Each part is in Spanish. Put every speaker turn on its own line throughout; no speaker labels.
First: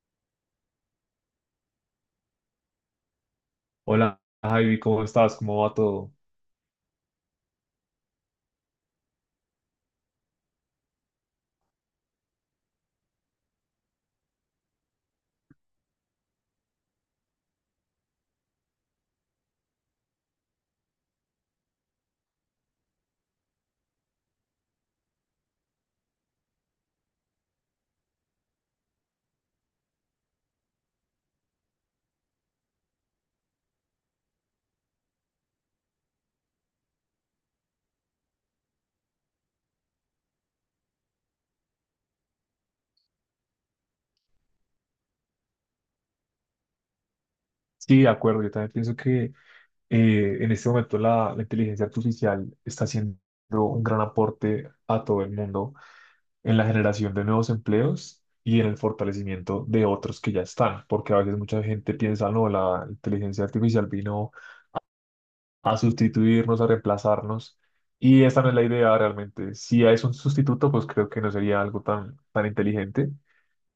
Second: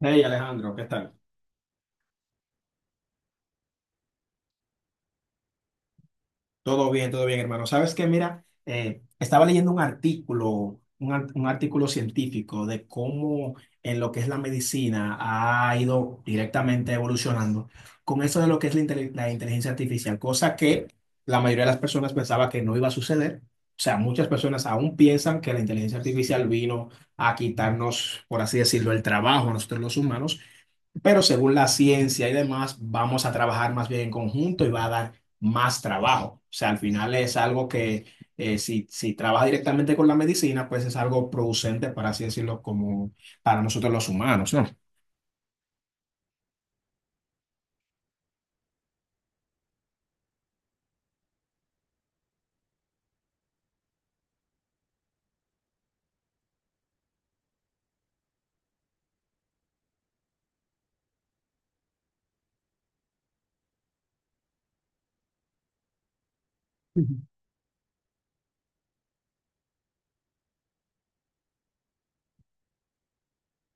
Hey, Alejandro, ¿qué tal?
Hola, Javi, ¿cómo estás? ¿Cómo va todo?
Todo bien, hermano. Sabes que, mira, estaba leyendo un artículo, un artículo científico de cómo en lo que es la medicina ha ido directamente evolucionando con eso de lo que es la inteligencia artificial, cosa que la mayoría de las personas pensaba que no iba a suceder. O sea, muchas personas aún piensan que la inteligencia artificial vino a quitarnos, por así decirlo, el trabajo a nosotros los humanos. Pero según la ciencia y demás, vamos a trabajar más bien en conjunto y va a dar más trabajo. O sea, al final es algo que si trabaja directamente con la medicina, pues es algo producente, para así decirlo, como para nosotros los humanos, ¿no?
Sí, de acuerdo, yo también pienso que en este momento la inteligencia artificial está haciendo un gran aporte a todo el mundo en la generación de nuevos empleos y en el fortalecimiento de otros que ya están, porque a veces mucha gente piensa, no, la inteligencia artificial vino a sustituirnos, a
Ujú.
reemplazarnos, y esta no es la idea realmente. Si es un sustituto, pues creo que no sería algo tan inteligente.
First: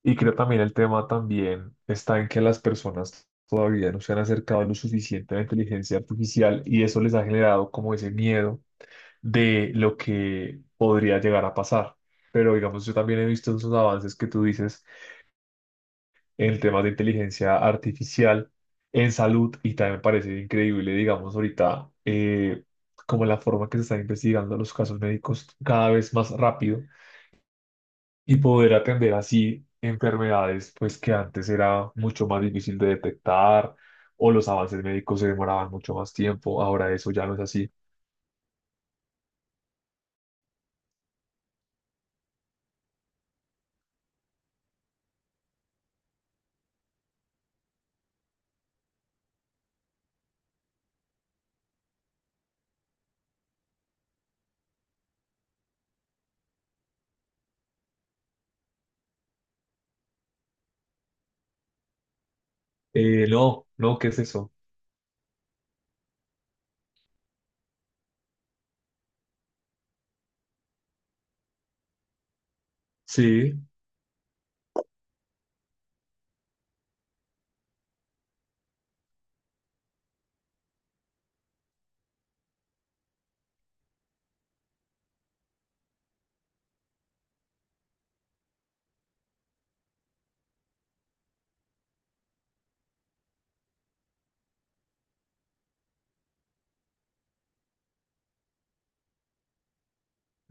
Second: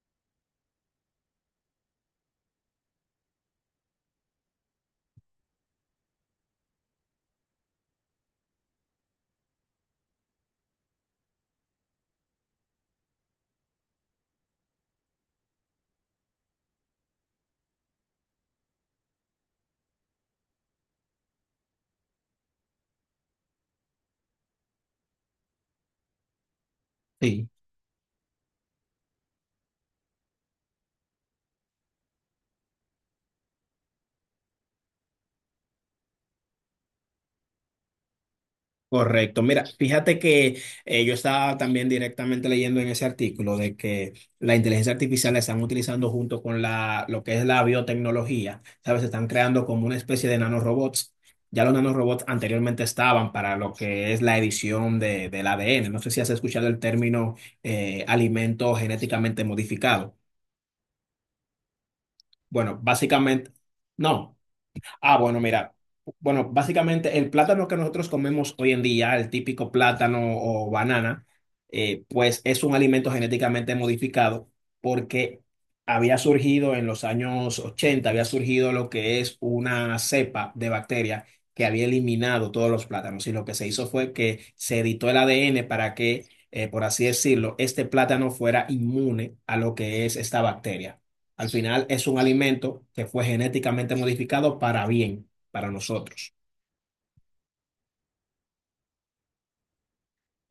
Y creo también el tema también está en que las personas todavía no se han acercado lo suficiente a la inteligencia artificial y eso les ha generado como ese miedo de lo que podría llegar a pasar. Pero digamos, yo también he visto esos avances que tú dices en temas de inteligencia artificial en salud y también me parece increíble, digamos, ahorita como la forma que se están investigando los casos médicos cada vez más rápido
Sí.
y poder atender así enfermedades pues que antes era mucho más difícil de detectar, o los avances médicos se demoraban mucho más tiempo, ahora eso ya no es así.
Correcto. Mira, fíjate que yo estaba también directamente leyendo en ese artículo de que la inteligencia artificial la están utilizando junto con la, lo que es la biotecnología. ¿Sabes? Están creando como una especie de nanorobots. Ya los nanorobots anteriormente estaban para lo que es la edición de, del ADN. No sé si has escuchado el término alimento genéticamente modificado. Bueno, básicamente,
No, no, ¿qué es
no.
eso?
Ah, bueno, mira. Bueno, básicamente el plátano que nosotros comemos hoy en día, el típico plátano o banana, pues es un alimento
Sí,
genéticamente modificado porque había surgido en los años 80, había surgido lo que es una cepa de bacteria que había eliminado todos los plátanos. Y lo que se hizo fue que se editó el ADN para que, por así decirlo, este plátano fuera inmune a lo que es esta bacteria. Al final es un alimento que fue genéticamente modificado para bien, para nosotros.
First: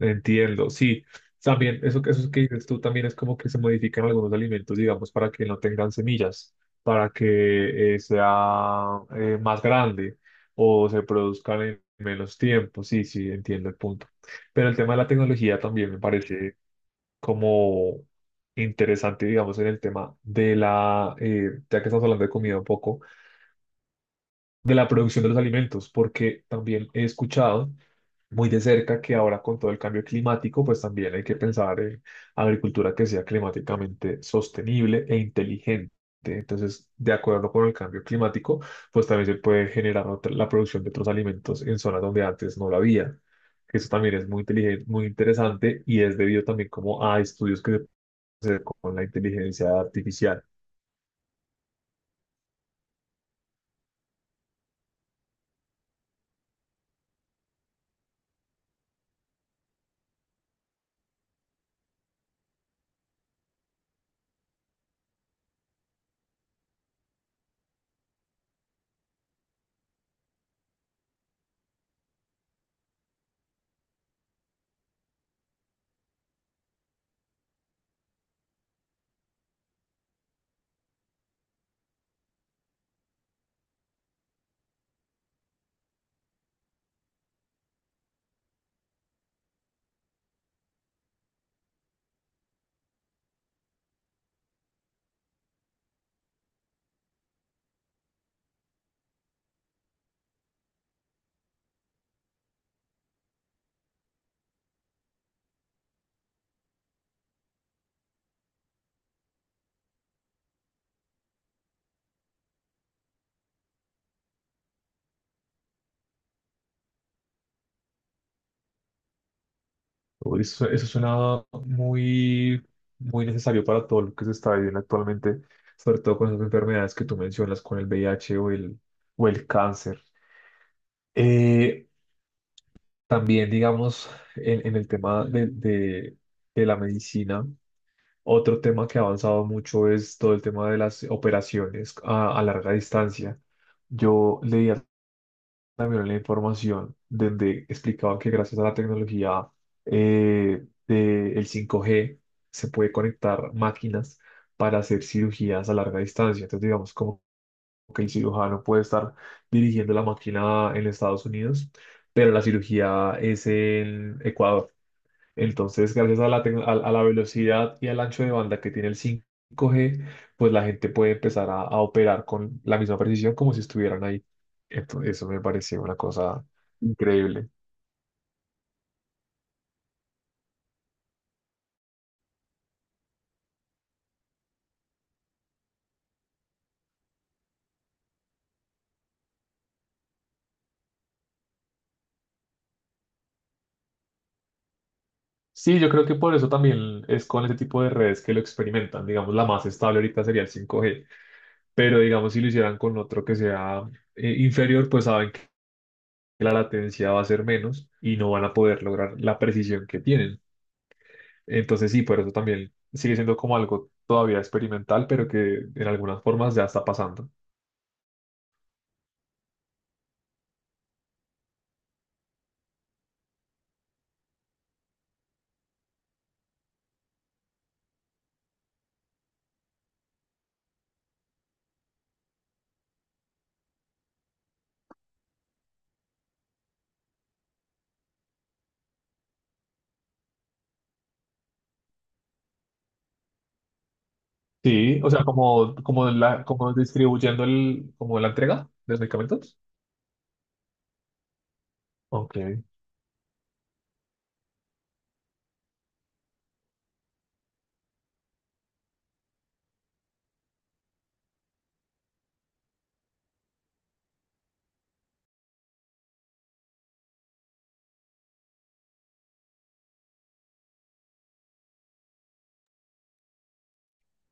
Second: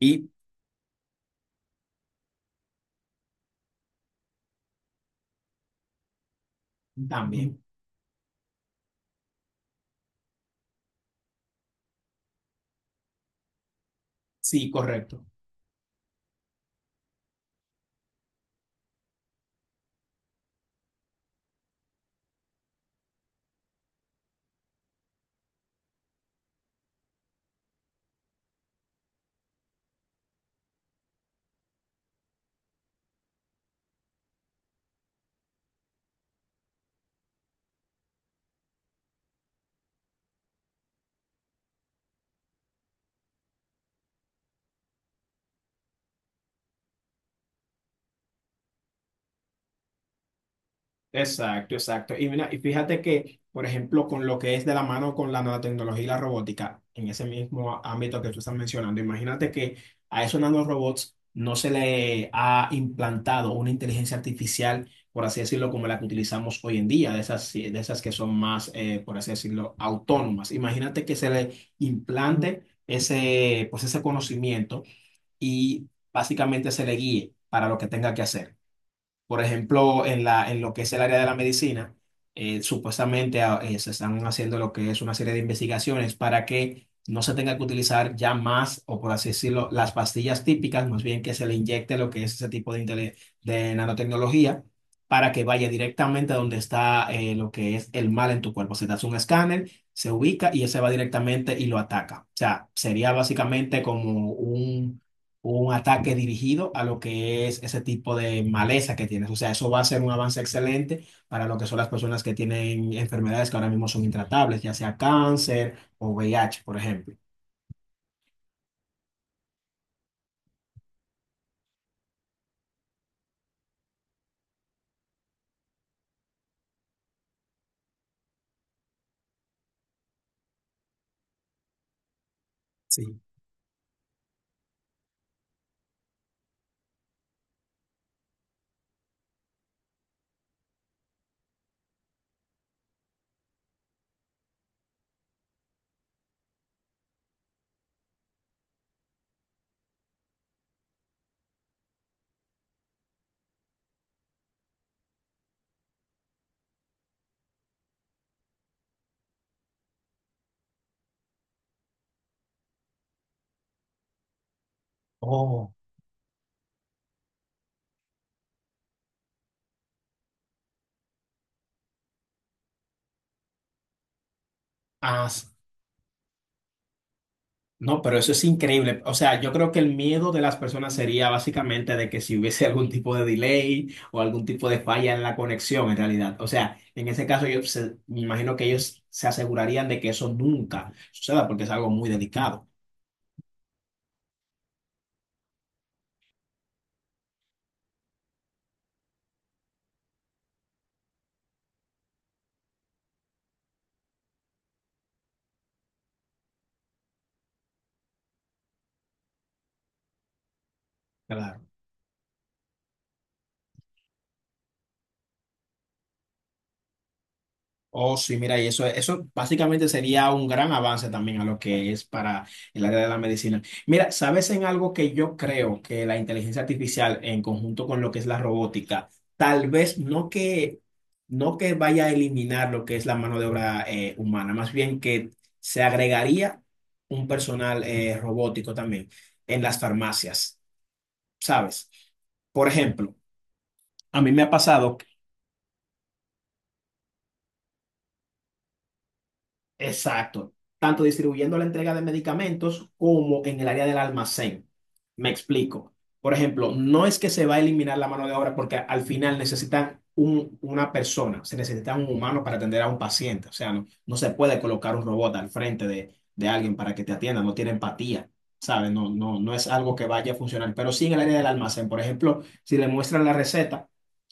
Y
sí. También eso, eso que dices tú también es como que se modifican algunos alimentos, digamos, para que no tengan semillas, para
también,
que sea más grande o se produzcan en menos tiempo. Sí, sí, entiendo el punto. Pero
sí,
el tema de la
correcto.
tecnología también me parece como interesante, digamos, en el tema de ya que estamos hablando de comida un poco, de la producción de los alimentos, porque también he escuchado muy de cerca que ahora con todo el cambio climático, pues también hay que pensar en agricultura que sea climáticamente sostenible e inteligente. Entonces, de acuerdo con el cambio climático, pues también se puede generar la producción de otros alimentos en zonas donde antes no la había. Que Eso también es muy inteligente, muy interesante y es debido también como a estudios que se pueden hacer con la inteligencia artificial.
Exacto, exacto. Y mira, y fíjate que, por ejemplo, con lo que es de la mano con la nanotecnología y la robótica, en ese mismo ámbito que tú estás mencionando, imagínate que a esos nanorobots no se le ha implantado una inteligencia artificial, por así decirlo, como la que utilizamos hoy en día, de esas, sí, de esas que son más, por así decirlo, autónomas. Imagínate que se le implante ese, pues ese conocimiento y básicamente se le guíe para lo que tenga que hacer. Por ejemplo, en lo que es el área de la medicina, supuestamente, se están haciendo lo que es una serie de investigaciones para que no se tenga que utilizar ya más, o por así decirlo, las pastillas típicas, más bien que se le inyecte lo que es ese tipo de nanotecnología para que vaya directamente a donde está lo que es el mal en tu cuerpo. Se te hace un escáner, se ubica y ese va directamente y lo ataca. O sea, sería básicamente como un ataque dirigido a lo que es ese tipo de maleza que tienes. O sea, eso va a ser un avance excelente para lo que son las personas que tienen enfermedades que ahora mismo son intratables, ya sea cáncer o VIH, por ejemplo.
Uy, eso suena muy, muy necesario para todo lo que se está viviendo actualmente, sobre todo con esas enfermedades que tú mencionas, con el V I H o el cáncer. Eh,
Sí.
también, digamos, en el tema de la medicina, otro tema que ha avanzado mucho es todo el tema de las operaciones a larga distancia. Yo leía también la información donde explicaba que gracias a la tecnología del 5G se puede conectar máquinas para hacer cirugías a larga distancia. Entonces, digamos, como que el cirujano puede estar dirigiendo la máquina en Estados Unidos, pero la cirugía es en Ecuador.
Oh,
Entonces, gracias a a la velocidad y al ancho de banda que tiene el 5G, pues la gente puede empezar a operar con la misma precisión como si estuvieran ahí. Entonces,
ah,
eso me
s-
pareció una cosa increíble.
no, pero eso es increíble. O sea, yo creo que el miedo de las personas sería básicamente de que si hubiese algún tipo de delay o algún tipo de falla en la conexión, en realidad. O sea, en ese caso me imagino que ellos se asegurarían de que eso nunca suceda porque es algo muy delicado.
Sí, yo creo que por eso también es con ese tipo de redes que lo experimentan. Digamos, la más estable ahorita sería el 5G, pero digamos, si lo hicieran con otro que sea inferior, pues saben que la latencia va a ser menos y no van a poder lograr la precisión que tienen. Entonces sí, por eso también sigue siendo como algo todavía experimental, pero que en algunas formas ya está pasando.
Oh, sí, mira, y eso básicamente sería un gran avance también a lo que es para el área de la medicina. Mira, ¿sabes en algo que yo creo que la inteligencia artificial en conjunto con lo que es la robótica, tal vez no que vaya a eliminar lo que es la mano de obra humana, más bien que se agregaría un personal robótico también en las farmacias, ¿sabes? Por ejemplo, a mí me ha pasado.
Sí, o sea, como distribuyendo como la entrega de los medicamentos.
Exacto, tanto distribuyendo la entrega de
Ok.
medicamentos como en el área del almacén. Me explico. Por ejemplo, no es que se va a eliminar la mano de obra porque al final necesitan una persona, se necesita un humano para atender a un paciente. O sea, no, no se puede colocar un robot al frente de alguien para que te atienda, no tiene empatía, ¿sabes? No, no, no es algo que vaya a funcionar. Pero sí en el área del almacén, por ejemplo, si le muestran la receta.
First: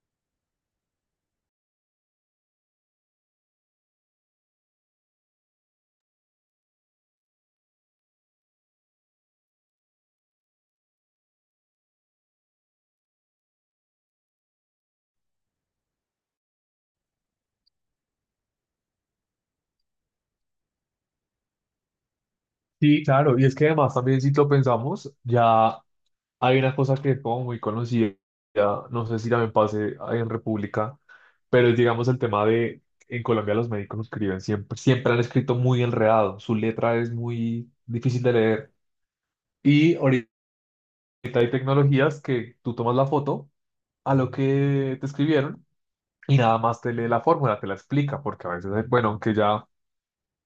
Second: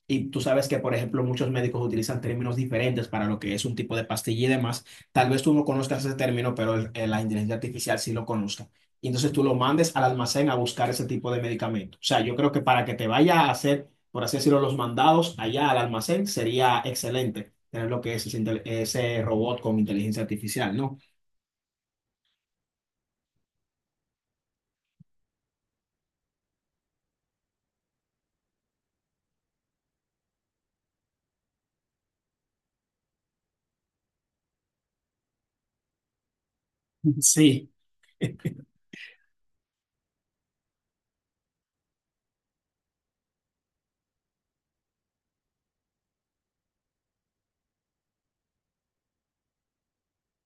Y tú sabes que, por ejemplo, muchos médicos utilizan términos diferentes para lo que es un tipo de pastilla y demás. Tal vez tú no conozcas ese término, pero la inteligencia artificial sí lo conozca. Y entonces tú lo mandes al almacén a buscar ese tipo de medicamento. O sea, yo creo que para que te vaya a hacer, por así decirlo, los mandados allá al almacén, sería excelente tener lo que es ese robot con inteligencia artificial, ¿no?
Sí, claro, y es que además también si lo pensamos, ya hay una cosa que es como muy conocida, no sé si también pase ahí en República, pero es digamos el tema de, en Colombia los médicos escriben siempre, siempre han escrito muy enredado, su letra es
Sí.
muy difícil de leer. Y ahorita hay tecnologías que tú tomas la foto a lo que te escribieron y nada más te lee la fórmula, te la explica, porque a veces, bueno, aunque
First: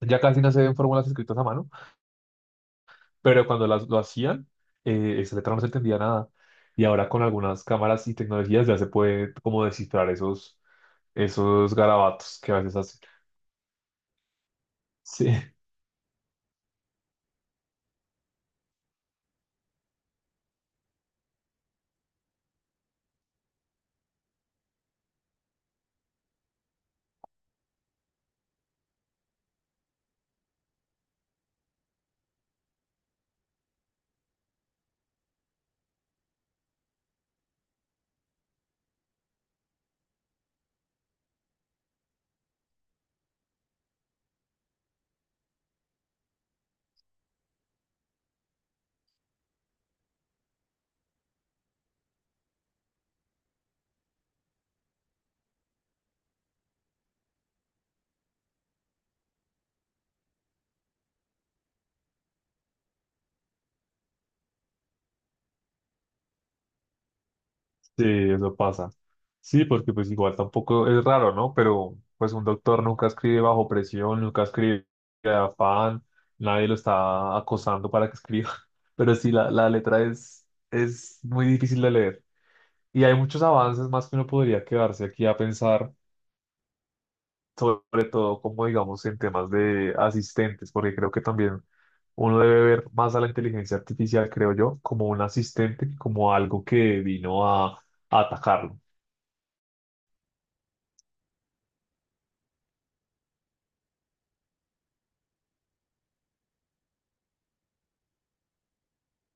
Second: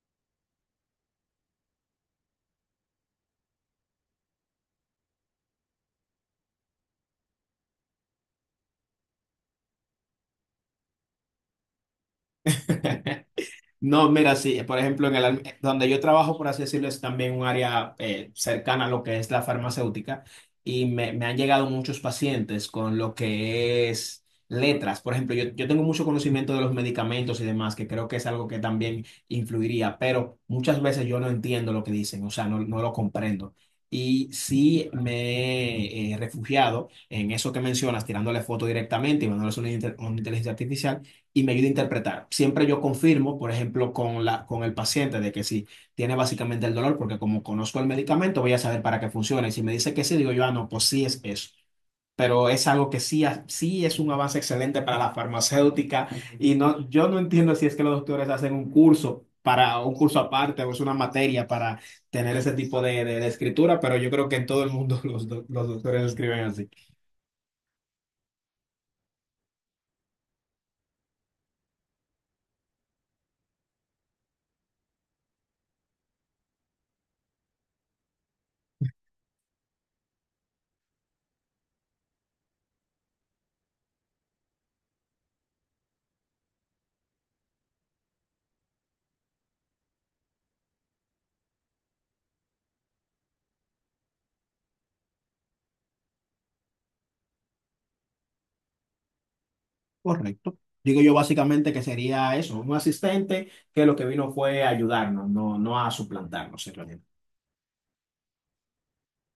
ya casi no se ven fórmulas escritas a mano, pero cuando lo hacían, esa letra no se entendía nada. Y ahora con algunas cámaras y tecnologías ya se puede como descifrar esos, esos garabatos que a veces hacen.
No, mira, sí, por ejemplo,
Sí.
donde yo trabajo, por así decirlo, es también un área cercana a lo que es la farmacéutica y me han llegado muchos pacientes con lo que es letras. Por ejemplo, yo tengo mucho conocimiento de los medicamentos y demás, que creo que es algo que también influiría, pero muchas veces yo no entiendo lo que dicen, o sea, no, no lo comprendo. Y sí me he refugiado en eso que mencionas, tirándole foto directamente y mandándole una inteligencia artificial y me ayuda a interpretar. Siempre yo confirmo, por ejemplo, con el paciente de que si tiene básicamente el dolor, porque como conozco el medicamento, voy a saber para qué funciona. Y si me dice que sí, digo yo, ah, no, pues sí es eso. Pero es algo que sí, sí es un avance excelente para la farmacéutica y no, yo no entiendo si es que los doctores hacen un curso para un curso aparte o es una materia para tener ese tipo de escritura, pero yo creo que en todo el mundo los doctores escriben así.
Sí, eso pasa. Sí, porque pues igual tampoco es raro, ¿no? Pero pues un doctor nunca escribe bajo presión, nunca escribe de afán, nadie lo está acosando para que escriba. Pero sí, la letra es muy difícil de leer. Y hay muchos avances más que uno podría quedarse aquí a pensar, sobre todo como digamos en temas de asistentes, porque creo que también uno debe ver más a la inteligencia artificial, creo yo, como un asistente que como algo que vino a atacarlo.
Correcto. Digo yo básicamente que sería eso, un asistente que lo que vino fue a ayudarnos, no, no a suplantarnos en realidad.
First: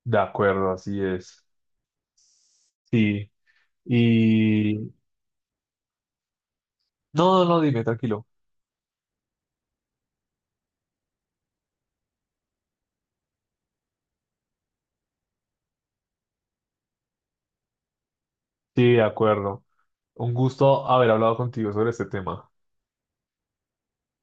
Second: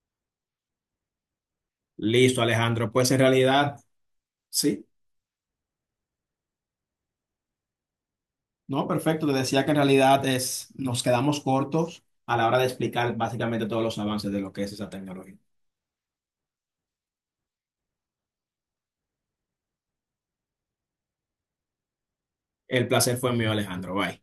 De acuerdo, así es.
Listo, Alejandro. Pues en
Sí.
realidad, sí,
Y... No, no, no, dime, tranquilo.
no, perfecto. Te decía que en realidad es, nos quedamos cortos a la hora de explicar básicamente todos los avances de lo que es esa tecnología.
Sí, de acuerdo. Un gusto haber hablado contigo sobre este tema.
El placer fue mío, Alejandro. Bye.